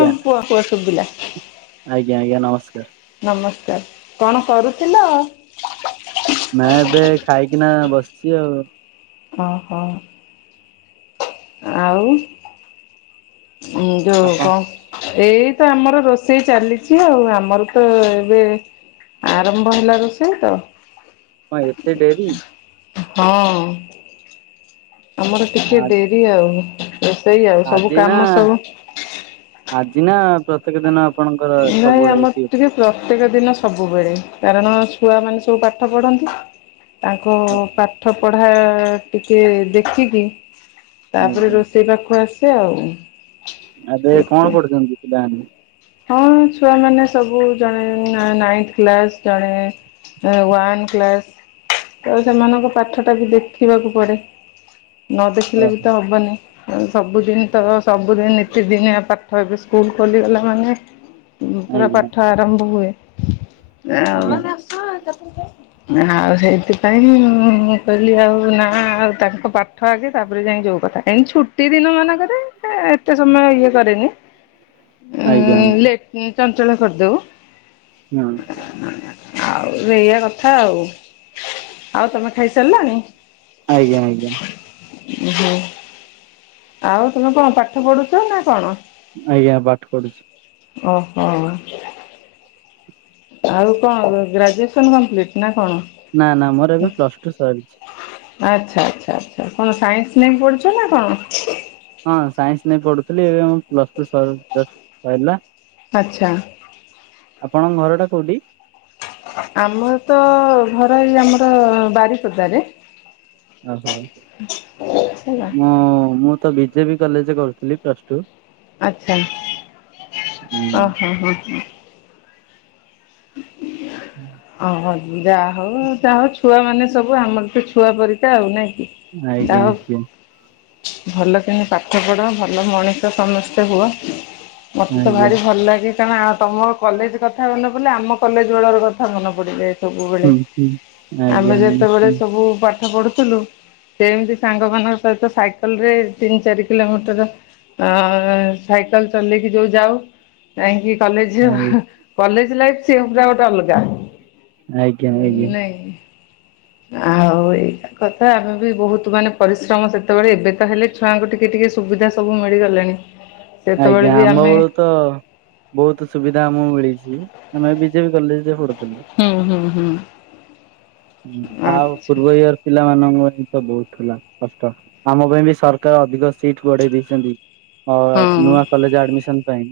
ହୁଁ କୁଅ କୁଅ ସୁଭିଲା। ଆଜ୍ଞା, ଆଜ୍ଞା, ନମସ୍କାର। ନମସ୍କାର କଣ କରୁଥିଲ? ନାଇ ଏବେ ଖାଇକିନା ବସିଛି ଆଉ। ଓହୋ। ଆଉ ଯୋଉ ଆପଣ କଣ ଏଇତ ଆମର ରୋଷେଇ ଚାଲିଛି ଆଉ ଆମର ତ ଏବେ ଆରମ୍ଭ ହେଲା ରୋଷେଇ ତ। କଣ ଏତେ ଡେରି? ହଁ। ଆମର ଟିକେ ଆ- ଡେରି ଆଉ। ରୋଷେଇ ଆଉ ସବୁ ଆଜି ନା, କାମ ସବୁ ଆଜି ନା ପ୍ରତ୍ୟେକ ଦିନ? ଆପଣଙ୍କର ନାଇଁ ଆମର ସବୁବେଳେ? ଟିକେ ପ୍ରତ୍ୟେକ ଦିନ ସବୁବେଳେ କାରଣ ଛୁଆମାନେ ସବୁ ପାଠ ପଢନ୍ତି। ତାଙ୍କ ପାଠ ପଢ଼ା ଟିକେ ଦେଖିକି ତାପରେ ଆଜ୍ଞା ରୋଷେଇ ପାଖ ଆସେ ଆଉ। ଏବେ କଣ ସେଇଥିପାଇଁ ପଢୁଛନ୍ତି ପିଲାମାନେ? ହଁ ଛୁଆ ମାନେ ସବୁ ଜଣେ ନାଇନ କ୍ଲାସ ଜଣେ ୱନ୍ କ୍ଲାସ୍ ତ ସେମାନଙ୍କ ପାଠଟା ବି ଦେଖିବାକୁ ପଡ଼େ। ନ ଦେଖିଲେ ବି ଓହୋ ତ ହବନି। ସବୁଦିନ ତ ସବୁଦିନ ନିତିଦିନିଆ ପାଠ ଏବେ ସ୍କୁଲ ଖୋଲିଗଲା ମାନେ ପୁରା ଆଜ୍ଞା ପାଠ ଆରମ୍ଭ ହୁଏ ଆଉ ଆଜ୍ଞା ଆଉ ସେଇଥିପାଇଁ ମୁଁ କହିଲି ଆଉ ନା ଆଉ ତାଙ୍କ ପା ଠ ଆଗେ ତାପରେ ଯାଇ ଯୋଉ କଥା। କାହିଁକି ଛୁଟି ଦିନ ମାନଙ୍କରେ ଏତେ ସମୟ ଇଏ କରେନି। [inaudible] ଆଜ୍ଞା। ଚଞ୍ଚଳ କରିଦଉ ହଁ ଆଉ ଏଇଆ କଥା ଆଉ, ଆଉ ତମେ ଖାଇସାରିଲାଣି? ଆଜ୍ଞା ଆଜ୍ଞା। ଓହୋ, ଆଉ ତମେ କଣ ପାଠ ପଢୁଛ ନା କଣ? ଆଜ୍ଞା ପାଠ ପଢୁଛି। ଓ ହଅଁ। ଆଉ କଣ ଗ ଗ୍ରାଜୁଏସନ୍ କମ୍ପ୍ଲିଟ୍ ନା କଣ? ନାଁ ନାଁ ମୋର ଏବେ ପ୍ଲସ୍ ଟୁ ସରିଛି। ଆଚ୍ଛା ଆଚ୍ଛା ଆଚ୍ଛା କଣ ସାଇଁନ୍ସି ନେଇ ପଢ଼ୁଛ ନାଁ କଣ? ହଁ ସାଇଁନ୍ସି ନେଇ ପଡ଼ୁଥିଲି ଏବେ ଆମ୍ ପ୍ଲସ୍ ଟୁ ସର୍ ଯସ୍ ଆଇଲା। ଆଚ୍ଛ। ଆପଣଙ୍ଗ୍ ଘର ଟା କୋଉଡ଼ି? ଆମର ତ ଘର ଏଇ ଆମର ବାରିପଦାରେ। ଓହୋ ହେଲା। ମୁଁ ମୁ ତ ବିଜେବି କଲେଜେ କରୁଥିଲି ପ୍ଲସ୍ ଟୁ। ଆଚ୍ଛା [unintelligible] ହୁଁ ଅ ହଁ ହଁ ହଁ। ହୁଁ। ଅ ହ ଯି ଯାହା ହଉ ଯାହା ହଉ ଛୁଆମାନେ ସବୁ ଆମର ତେ ଛୁଆ ପରିିକା ଆଉ ନାଇଁ କି? ଆଜ୍ଞା ଦା ହଉ। ଆଜ୍ଞା ଭଲ କିନି ପାଠ ପଢ଼ ଭଲ ମଣିଷ ସମେସ୍ତେ ହୁଅ। ମଥେ ତ ଆଜ୍ଞା ଭାରି ଭଲ୍ ଲାଗେ କାରଣ ଆ ତମ କଲେଜେ କଥା ଗଲ। ବୁନ୍ଲେ ଆମ କଲେଜ୍ ବେଳର କଥା ମନେ ପଡ଼ିବେ। ତବୁବେଳେ ହୁଁ ହୁଁ। ଆଜ୍ଞା ଆମେ ନିଶ୍ଚୟ ଯେତବଳେ ସବୁ ପାଠ ପଢ଼ୁଥିଲୁ। ସେ ଏମିତି ସାଙ୍ଗ ମାନଙ୍କ ସହିତ ସାଇକଲ୍ ରେ ତିନି ଚାରି କିଲୋମିଟର। ଅଁ ସାଇକଲ୍ ଚଲେଇକି ଯୋଉ ଯାଉ। ତାହିଁଙ୍କି ଆଇ କଲେଜ୍ହ କଲେଜ୍ ଲାଇଫି ସିଏହୁପୁରା ଗୋଟା ଅଲ୍ଗା। ଆଜ୍ଞା ଅଏଜ୍ଞା। ଏଇ ଆଓ ଏଇକା। କଥା ଆମେ ବି ବୋହୁତୁ ମାନେ ପରିଶ୍ରମ ସେତବଳେ ଏବେ ତ ହେଲେ ଛୁଆଁଙ୍କୁ ଟିକେ ଟିକେ ସୁବିଧା ସବୁ ମିଳିଗଲେଣି। ଆଜ୍ଞା ସେତବଳେ ବି ଆମ ଆମେ ବେଳୁ ତ ବୋହୁଥୁ ସୁବିଧା ଆମୁଁ ମିଳିଛି ଆମେ ବିଜେପି କଲେଜେ ପଡ଼ୁଥିଲୁ। ହୁଁ ହୁଁ ହୁଁ। ଉଁନା ଆଉ ଆଚ୍ଛା ପୂର୍ବ ଇୟର୍। ପିଲାମାନଙ୍କ ପାଇଁ ତ ବହୁତ୍ ଥିଲା କଷ୍ଟ ଆମ ପାଇଁ ବି ସରକାର ଅଧିକ ସିଟ୍ ବଢ଼େଇ ଦେଇଛନ୍ତି। ହ [unintelligible] ହ ଆଉ ହଁ ନୂଆ କଲେଜ୍ ଆଡ୍ମିସନ୍ ପାଇଁ।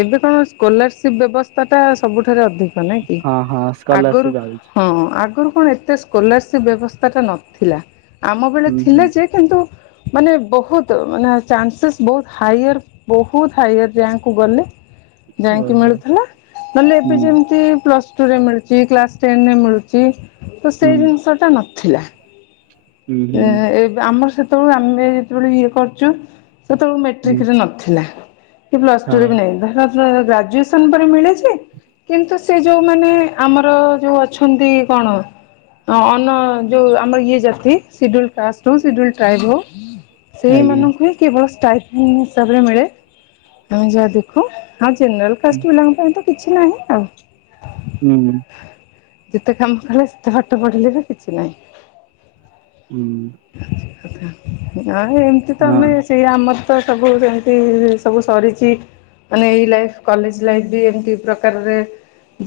ଏବେ କଣ ସ୍କଲାରସିପ୍ ବ୍ୟବସ୍ଥା ଟା ସବୁଠାରେ ଅଧି। ହଁ ନାଇଁକି ହଁ ଆଗରୁ ସ୍କଲାରସିପ ଆଉଛି। ହଁ ଆଗରୁ କଣ ଏତେସ୍ କଲାର୍ସିପ୍ ବ୍ୟବସ୍ଥା ଟା ନଥିଲା। ଆମ ବେଳେ ହୁଁ ଥିଲା ହୁଁ ଯେ କିନ୍ତୁ ମାନେ ବୋହତୁ ନା ଚାନ୍ସେସ୍ ବୋହୁ ହାଇୟର ବୋହୁତ୍ ହାଇୟର ରିୟାଙ୍କ୍। କୁ ଗଲି ଯାଇଁକି ଓହୋ ମିଳୁଥେଲା ନଏଲେ ହୁଁ ଏବେ ଯେମିତି ପସ୍ ତୁରେ ମିଳୁଛି କ୍ଲାସ୍ ଟେନେରେ ମିଳୁଛି ତ ହୁଁ ସେଇ ଜିନିଷଟା ନଥିଲା। [inaudible] ଏଁ ଏବେ ଆମର୍ ସେତବଳେ ଆମେ ଯେତେବେଳେ ଇଏ ଖର୍ଚ ସେତେବେଳୁ ହୁଁ ମେଟ୍ରିକ୍ ରେ ନ ଥିଲା କି ପ୍ଲସ୍ ଟୁ ହଁ ରେ ନାଇଁ [unintelligible] ଗ୍ରାଯୁଏସନ୍ ପରେ ମିଳିଛି। କିନ୍ତୁ ସେ ଯୋଉମାନେ ଆମର ଯୋଉ ଅଛନ୍ତି କଣ? ଅନଁ ଯୋଉ ଆମର ଇଏ ଜାତି। ସିଡ଼ୁଲ୍ କାଷ୍ଟର ସିଡ଼ୁଲ୍ ଟ୍ରାଇଭ ସେଇ ଆଜ୍ଞା ମମଙ୍କୁ ହିଁ କି ଭସ୍ ଷ୍ଟାଇଲ୍। [unintelligible] ନ୍ ହିସାବରେ ମିଳେ ଆମେ ଯାହା ଦେଖୁ। ଆଉ ଜେନେରାଲ କାଷ୍ଟ ପିଲାଙ୍କ ପାଇଁ ତ କିଛି ନାହିଁ ଆଉ। ହୁଁ। ଯେତେ କାମ କଲେ ଯେତେ ପାଠପଢିଲେ ବି କିଛି ନାହିଁ। ହୁଁ। ନହେଲେ ଏମିତି ତ ହଁ। ଆମେ ସିଏ ଆମର ତ ସବୁ ସେମିତି ସବୁ ସରିଛି। ମାନେ ଏଇ ଲାଇଫ୍ କଲେଜ୍‌ ଲାଇଫ୍ ବି ଏମିତି ପ୍ରକାରରେ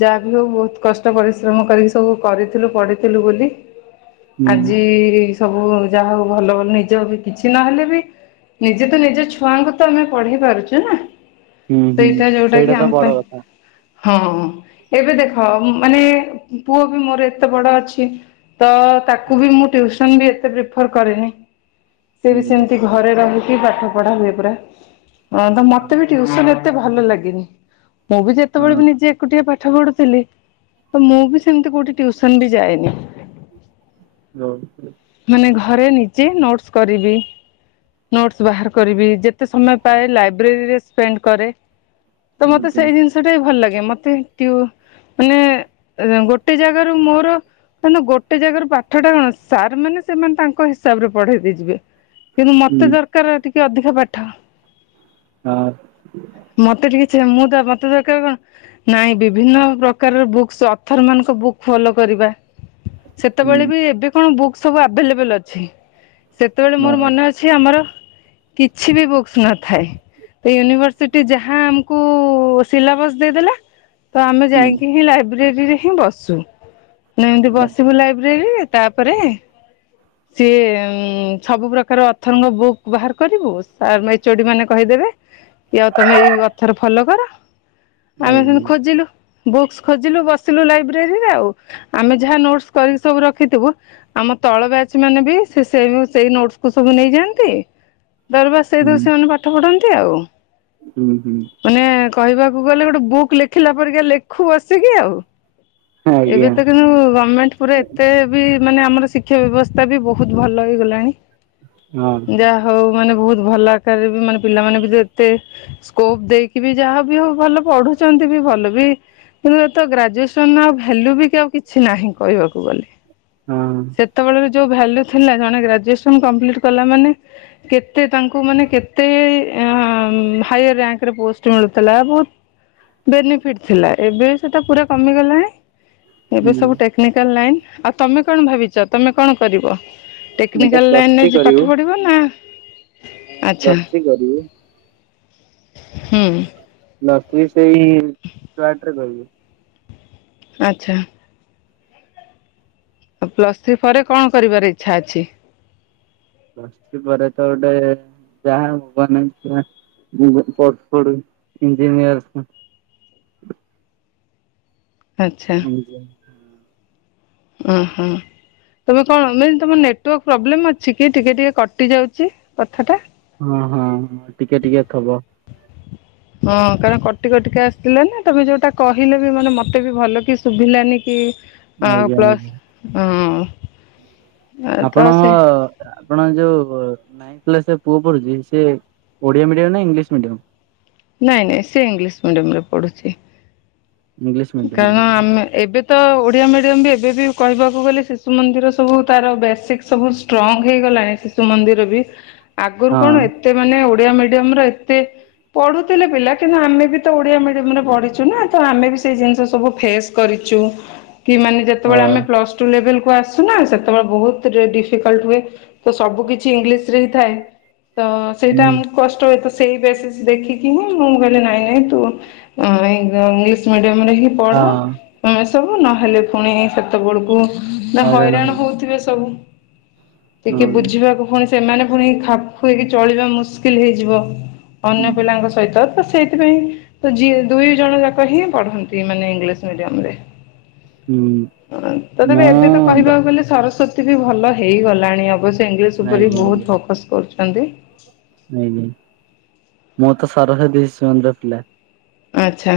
ଯାହା ବିି ହୋଉ ବହୁତ କଷ୍ଟ ପରିଶ୍ରମ କରିକି ସବୁ କରିଥିଲୁ ପଢି ଥିଲୁ ବୋଲି ହୁଁ ଆଜି ସବୁ ଯାହା ହୋଉ ଭଲ ଭଲ ନିଜ ବି କିଛି ନହେଲେ ବି ନିଜେ ତ ନିଜ ଛୁଆଙ୍କୁ ତ ଆମେ ପଢେଇ ପାରୁଛୁ ନା ହୁଁ ହୁଁ ସେଇଟା ଯୋଉଟା କି ତ ଆମ ବଡ ପାଇଁ କଥା ହଁ। ଏବେ ଦେଖ ମାନେ ପୁଅ ବି ମୋର ଏତେ ବଡ ଅଛି। ତ ତାକୁ ବି ମୁଁ ଟ୍ୟୁସନ ବି ଏତେ ପ୍ରିଫର କରେନି ସେ ବି ହୁଁ ସେମିତି ଘରେ ରହିକି ପାଠ ପଢା ହୁଏ ପରା। ତ ମତେ ବି ଟିଉସନ୍ ଏତେ ଭଲ ଲାଗିନି। ମୁଁ ବି ଯେତେବେଳେ ହଁ ବି ନିଜେ ଏକୁଟିଏ ପାଠ ପଢୁଥିଲି ତ ମୁଁ ବି ସେମିତି କୋଉଠି ଟିଉସନ୍ ବି ଯାଏନି। ହାଲୋ। ମାନେ ଘରେ ନିଜେ ନୋଟ୍ସ୍‌ କରିବି। ନୋଟସ୍ ବାହାର କରିବି ଯେତେ ସମୟ ପାଏ ଲାଇବ୍ରେରୀ ରେ ସ୍ପେଣ୍ଡ କରେ। ତ ମତେ ଆଜ୍ଞା ସେଇ ଜିନିଷ ଟା ବି ଭଲ ଲାଗେ ମତେ ଟିଉ ମାନେ ଗୋଟେ ଏଁ ଜାଗାରୁ ମୋର ମାନେ ଗୋଟେ ଜାଗାରୁ ପାଠ ଟା କଣ। ସାର୍ ମାନେ ସେମାନେ ତାଙ୍କ ହିସାବ ରେ ପଢେଇ ଦେଇଯିବେ। କିନ୍ତୁ ମତେ ହୁଁ ଦର କାର ଟିକେ ଅଧିକ ପାଠ। ହଁ। ମତେ ଟିକେ ଚେ ମୁଁ ତ ମତେ ଦରକାର କଣ? ନାଇଁ ବିଭିନ୍ନ ପ୍ରକାରର ବୁକ୍ସ୍ ଅଥର ମାନଙ୍କ ବୁକ୍ ଫଲୋ କରିବା। ହୁଁ ସେତେବେଳେ ବି ଏବେ କଣ ବୁକ୍ସ୍ ସବୁ ଆଭେଲେବୁଲ୍ ଅଛି। ସେତେବେଳେ ମୋର ହଁ ମନେ ଅ କିଛି ଆମର କିଛି ବି ବୁକ୍ସ୍ ନଥାଏ। ୟୁନିଭର୍ସ ସିଟିଯାହା କୁ ସିଲାବସ୍‌ ଦେଇଦେଲା ତ ଆମେ ହୁଁ ଯାଇକି ହିଁ ଲାଇ ବ୍ରେରୀରେ ହିଁ ବସୁ। ମାନେ ଏମିତି ହଁ ବସିବୁ ଲାଇବ୍ରେରୀରେ ତାପରେ ସିଏ ସବୁ ପ୍ରକାର ଅଥରଙ୍କ ବୁକ୍ ବାହାର କରିବୁ ସାର୍ ଏ ମେ ଏଚୋଡ଼ି ମାନେ କହିଦେବେ। କି ଆଉ ତମେ ଏଇ ଅଥର ଫଲୋ କର ଆମେ ଆଜ୍ଞା ସେମିତି ଖୋଜିଲୁ। ବୁକ୍ସ୍ ଖୋଜିଲୁ ବସିଲୁ ଲାଇବ୍ରେରୀରେ ଆଉ। ଆମେ ଯାହା ନୋଟସ୍ କରିକି ସବୁ ର ରଖିଥିବୁ ଆମ ତଳ ବ୍ୟାଚ ମାନେ ବି ସେ ସେ ସେଇ ନୋଟ୍‌କୁୁ ସବୁ ନେଇଯାଆନ୍ତି। ଦରବା ସେଇତ ହୁଁ ସେମାନେ ପାଠ ପଢନ୍ତି ଆଉ। ହୁଁ ହୁଁ। ମାନେ କହିବାକୁ ଗଲେ ଗୋଟେ ବୁକ୍ ଲେଖିଲା ପରିକା ଲେଖୁ ବସିକି ଆଉ। ଆଜ୍ଞା ଏବେ ତ କିନ୍ତୁ ଗମେଣ୍ଟ ପୁରା ଏତେ ବି ମାନେ ଆମର ଶିକ୍ଷା ବ୍ୟବସ୍ଥା ବି ବହୁତ ଭଲ ହେଇଗଲାଣି। ହଁ। ଯାହା ହଉ ମାନେ ବହୁତ ଭଲ ଆକାରରେ ବି ମାନେ ପିଲାମାନେ ବି ତ ଏତେ ସ୍କୋପ ଦେଇକି ବି ଯାହାବି ହୋଉ ଭଲ ପଢୁଛନ୍ତି ବି ଭଲ ବି କିନ୍ତୁ ଏ ତ ଗ୍ରାଜୁଏସନ୍ ଆଉ ଭାଲ୍ୟୁ ବି ଆଉ କିଛି ନାହିଁ କହିବାକୁ ଗଲେ। ହଁ। ଯେତେବେଳେ ବି ଯୋଉ ଭାଲ୍ୟୁ ଥିଲା ଜଣେ ଗ୍ରାଜୁଏସନ୍ କମ୍ପଲିଟ୍ କଲା ମାନେ କେତେ ତାଙ୍କୁ ମାନେ କେତେ ହାଏରୀ ଆଙ୍କରେ ପୋଷ୍ଟ ମିଳୁଥିଲା ବହୁତ। ବେନିଫିଟ ଥିଲା ଏବେ ସେଟା ପୁରା କମିଗଲାଣି। ଏବେ ହୁଁ ସବୁ ଟେକ୍ନିକାଲ ଲାଇନ୍ ଆଉ ତମେ କଣ ଭାବିଛ ତମେ କଣ କରିବ? ମୁଁ ତ ଟେକ୍ନିକାଲ ପ୍ଲସ୍ ଥ୍ରୀ ଲାଇନରେ କରିବୁ ପାଠ ପଢିବ। ଆଛା ପ୍ଲସ୍ ଥ୍ରୀ କରିବୁ ହୁ। ପ୍ଲସ ଥ୍ରୀ ସେଇ ଷ୍ଟୁଆର୍ଟରେ କରିବି। ଆଚ୍ଛା। ଆଉ ପ୍ଲସ ଥ୍ରୀ ପରେ କଣ କରିବାର ଇଚ୍ଛା ଅଛି? ବସିଛି ପରେ ତ ଗୋଟେ ଯାହା ହବନେଇ। ଇଞ୍ଜିନିୟର୍। ଆଚ୍ଛା। ଆ ଓ ହୋ। ତମେ କଣ ମ ତମ ନେଟୱାର୍କ ପ୍ରୋବ୍ଲେମ ଅଛି କି ଟିକେ ଟିକେ କଟି ଯାଉଛି କଥା ଟା ହଁ ହଁ ଟିକେ ଟିକେ ଥବ। ହଁ କାରଣ କଟି କଟିକେ ଆସିଥିଲେ ନା ତମେ ଯୋଉଟା କହିଲେ ବି ମାନେ ମତେ ବି ଭଲ କି ଶୁଭିଲାନି କି। ହ ଆଜ୍ଞା ଆଜ୍ଞା ପ୍ଲସ୍ ହ। ଆପଣ ଆପଣ ଯୋଉ ନାଇନ୍ଥ କ୍ଲାସରେ ପୁଅ ପଢୁଛି ସେ ଓଡ଼ିଆ ମିଡିୟମ ନା ଇଂଲିଶ ମିଡିୟମ। ନାଇଁ ନାଇଁ ସେ ଇଂଲିଶ ମିଡିୟମ ରେ ପଢୁଛି। ଇଂଲିଶ ମିଡିୟମ କାରଣ ଆମେ ଏବେ ତ ଓଡ଼ିଆ ମିଡ଼ିୟମ ବି ଏବେ ବି କହିବାକୁ ଗଲେ ଶିଶୁ ମନ୍ଦିର ସବୁ ତାର ବେସିକ୍ସ। ସବୁ ଷ୍ଟ୍ରଙ୍ଗ ହେଇଗଲାଣି ଶିଶୁ ମନ୍ଦିର ବି ଆଗରୁ ହଁ କଣ ଏ ଏତେ ମାନେ ଓଡିଆ ମିଡିୟମ ର ଏତେ ପଢୁଥିଲେ ପିଲା କିନ୍ତୁ ଆମେ ବି ତ ଓଡିଆ ମିଡିୟମ ରେ ପଢିଛୁ ନା ତ ଆମେ ବି ଜିନିଷ ସବୁ ଫେସ କରିଛୁ ଯେତେବେଳେ ହଁ ଆମେ ପ୍ଲୁସ ଆସୁ ନା ସେତେବେଳେ ବହୁତ ଡିଫିକେଲତ ହୁଏ ତ ସବୁ କିଛି ଇଂଲିଶ ଥାଏ ତ ହୁଁ ସେଇଟା ଆମକୁ କଷ୍ଟ ହୁଏ ତ ସେଇ ବେସିସ୍ ଦେଖିକି ହିଁ ମୁଁ କହିଲି ନାଇଁ ନାଇଁ ତୁ ମିଡିମ ରେ ହିଁ ହଁ ପଢେ ସବୁ ନହେଲେ ପୁଣି ସେତେବେଳକୁ ନା ହଇରାଣ ହଉଥିବେ ସବୁ ଟିକେ ହଁ ବୁଝିବାକୁ କଣ? ସେମାନେ ପୁଣି ଖାପ ଖୁଆଇକି ଚଳିବା ମୁସ୍କିଲ ହେଇଯିବ ଅନ୍ୟ ପିଲାଙ୍କ ସହିତ ତ ସେ ସେଥିପାଇଁ ଯ ଦୁଇ ଜଣ ଯାକ ହିଁ ପଢନ୍ତି ମାନେ ଇଂଲିଶ ମିଡିୟମ ରେ ହୁଁ ହ ତ ତେପ ମୁଁ ଏବେ ତ ଦ କହିବାକୁ ଗଲେ ସରସ୍ଵତୀ ଏତ ବି ଭଲ ହେଇଗଲାଣି ଅବଶ୍ୟ ଇଂଲିଶ ଉପରେ ବି ଆଜ୍ଞା ବହୁତ ଫୋକସ୍ କରୁଛନ୍ତି। ନାଇଁ ନାଇଁ ମୁଁ ତ ସରସ୍ବତୀ ଶିଶୁମନ୍ଦିର ପିଲା। ଆଛା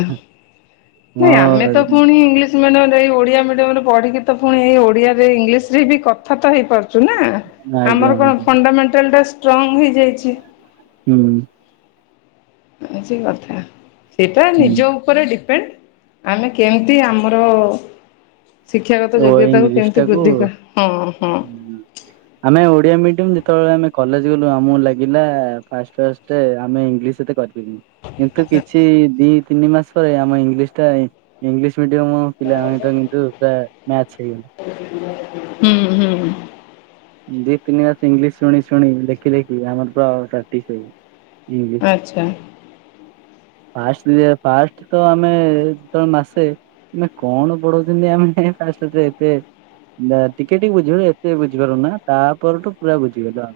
ମୋ ନାଇଁ ଆମେ ତ ପୁଣି ଇଂଲିଶ ଇ ମିୟମ ଏଇ ଓଡ଼ିଆ ମିଡିୟମ ରେ ପଢିକି ତ ପୁଣି ଏଇ ଓଡ଼ିଆ ଇଂଲିଶରେ ବି କଥା ତ ହେଇପାରୁ। ନା ଆଜ୍ଞା ଆମର ଆଜ୍ଞା କଣ ହୁଁ ଫଣ୍ଡାମେଣ୍ଟାଲ ଟା ଷ୍ଟ୍ରଙ୍ଗ ହେଇଯାଇଛି। ହୁଁ। ସେ କଥା ସେଟା ହୁଁ ନିଜ ଉପରେ ଡିପେଣ୍ଡ ଆମେ କେମିତି ଆମର ଶିକ୍ଷାଗତ ଓ ଯୋଗ୍ୟତାକୁ ଇଂଲିଶ କେମିତି ଟାକୁ ବୃଦ୍ଧି କରିବା ହଁ ହଁ। ଆମେ ଓଡିଆ ମିଡିୟମ ଯେତେବେଳେ ଆମେ କଲେଜ ଗଲୁ ଆମକୁ ଲାଗିଲା ଫା ଫ ତେ ଆମେ ଇଂଲିଶ ଏତେ କରି। କିନ୍ତୁ କିଛି ଦି ତିନି ମାସ ପରେ ଆମ ଇଂଲିଶ ଟା ଇଂଲିଶ। ମିଡିୟମ ପିଲାମାନେ ତ [inaudible] ପୁରା ମ୍ୟାଚ୍ ହେଇ [inaudible] ହୁଁ ହୁଁ। ଦି ତିନି ମାସେ ଇଂଲିଶ୍ ଶୁଣି ଶୁଣି ଦେଖିି ଦେଖି ଆମର ପୁରା ପ୍ରାକ୍ଟିସ୍ ହେଇ ଇଂଲିଶ୍ ହ [inaudible] ଫାଷ୍ଟ ଯେ ଫାଷ୍ଟ୍ ତ ଆମେ ଯେବଳେ ମାସେ ମାନେ କଣ ପଢଉଚନ୍ତି ଆମେ ଫାଷ୍ଟ୍ ତ ଏତେ ଟିକେ ଟିକେ ବୁଝିଗଲୁ ଏତେ ବୁଝିପାରୁ ନା ତାପରଠୁ ପୁରା ବୁଝିଗଲୁ ଆଉ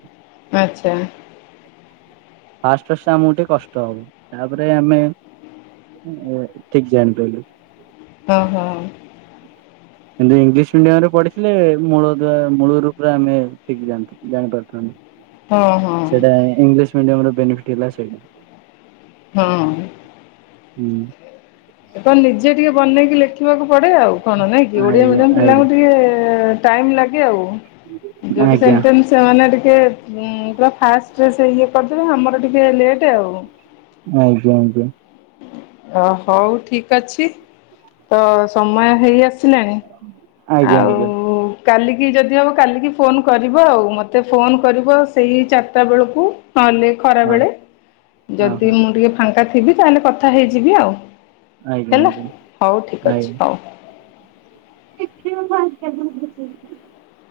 ଆଚ୍ଛା। ଫାଷ୍ଟ୍ ଫାଷ୍ଟ୍ ଆମୁକୁ ଟିକେ କଷ୍ଟ ହବ ତାପରେ ଆମେ ଠିକ୍ ଜାଣି ପାଇଲୁ। ହଁ ହଁ। କିନ୍ତୁ ଇଂଲିଶ୍ ମିଡିୟମ୍ ରେ ପଢିଥିଲେ ମୂଳଦୁଆ ମୁଳୁରୁ ପୁରା ଆମେ ଠିକ୍ ଯାଆନ୍ତି ଜାଣି ପାରୁଥାନ୍ତୁ। ହଁ ହଁ। ସେଇଟା ଇଂଲିଶ୍ ମିଡିୟମ୍ ର ବେନିଫିଟ୍ ହେଲା ସେଇଟା। ହଁ। ହୁଁ। କଣ ନିଜେ ଟିକେ ବନେଇକି ଲେଖିବାକୁ ପଡେ ଆଉ କଣ ନାଇଁ କି ଓଡିଆ ଆଜ୍ଞା ମିଡିୟମ ଆଜ୍ଞା ପିଲାଙ୍କୁ ଟିକେ ଟାଇମ୍ ଲାଗେ ଆଉ ଯେ ଗୋଟେ ଆଜ୍ଞା ସେନ୍ଟେନ୍ସ୍ ପିଲାମାନେ ଟିକେ ପୁରା ଫାଷ୍ଟ୍ ରେ ସେ ଇଏ କରିଦେବେ ଆମର ଟିକେ ଲେଟ୍ ଆଉ। ଆଜ୍ଞା ଆଜ୍ଞା। ଅ ହଉ ଠିକ୍ ଅଛି ତ ସମୟ ହେଇ ଆସି ଲାଣି ଆଜ୍ଞା ଆଉ ଆଜ୍ଞା। କାଲିକି ଯଦି ହବ କାଲିକି ଫୋନ୍ କରିବ ଆଉ ମତେ ଫୋନ୍ କରିବ ସେଇ ଚାରିଟା ବେଳୁକୁ ନହେଲେ ଖରା ହଁ ବେଳେ ହଁ ଯଦି ହଁ ମୁଁ ଟିକେ ଫାଙ୍କା ଥିବି ତାହେଲେ କଥା ହେଇଯିବି ଆଉ। ଆଜ୍ଞା ହେଲା ଆଜ୍ଞା ହଉ ଠିକ୍ ଅଛି ହଉ। ଦେଖ ଭଞ୍ଚ [inaudible]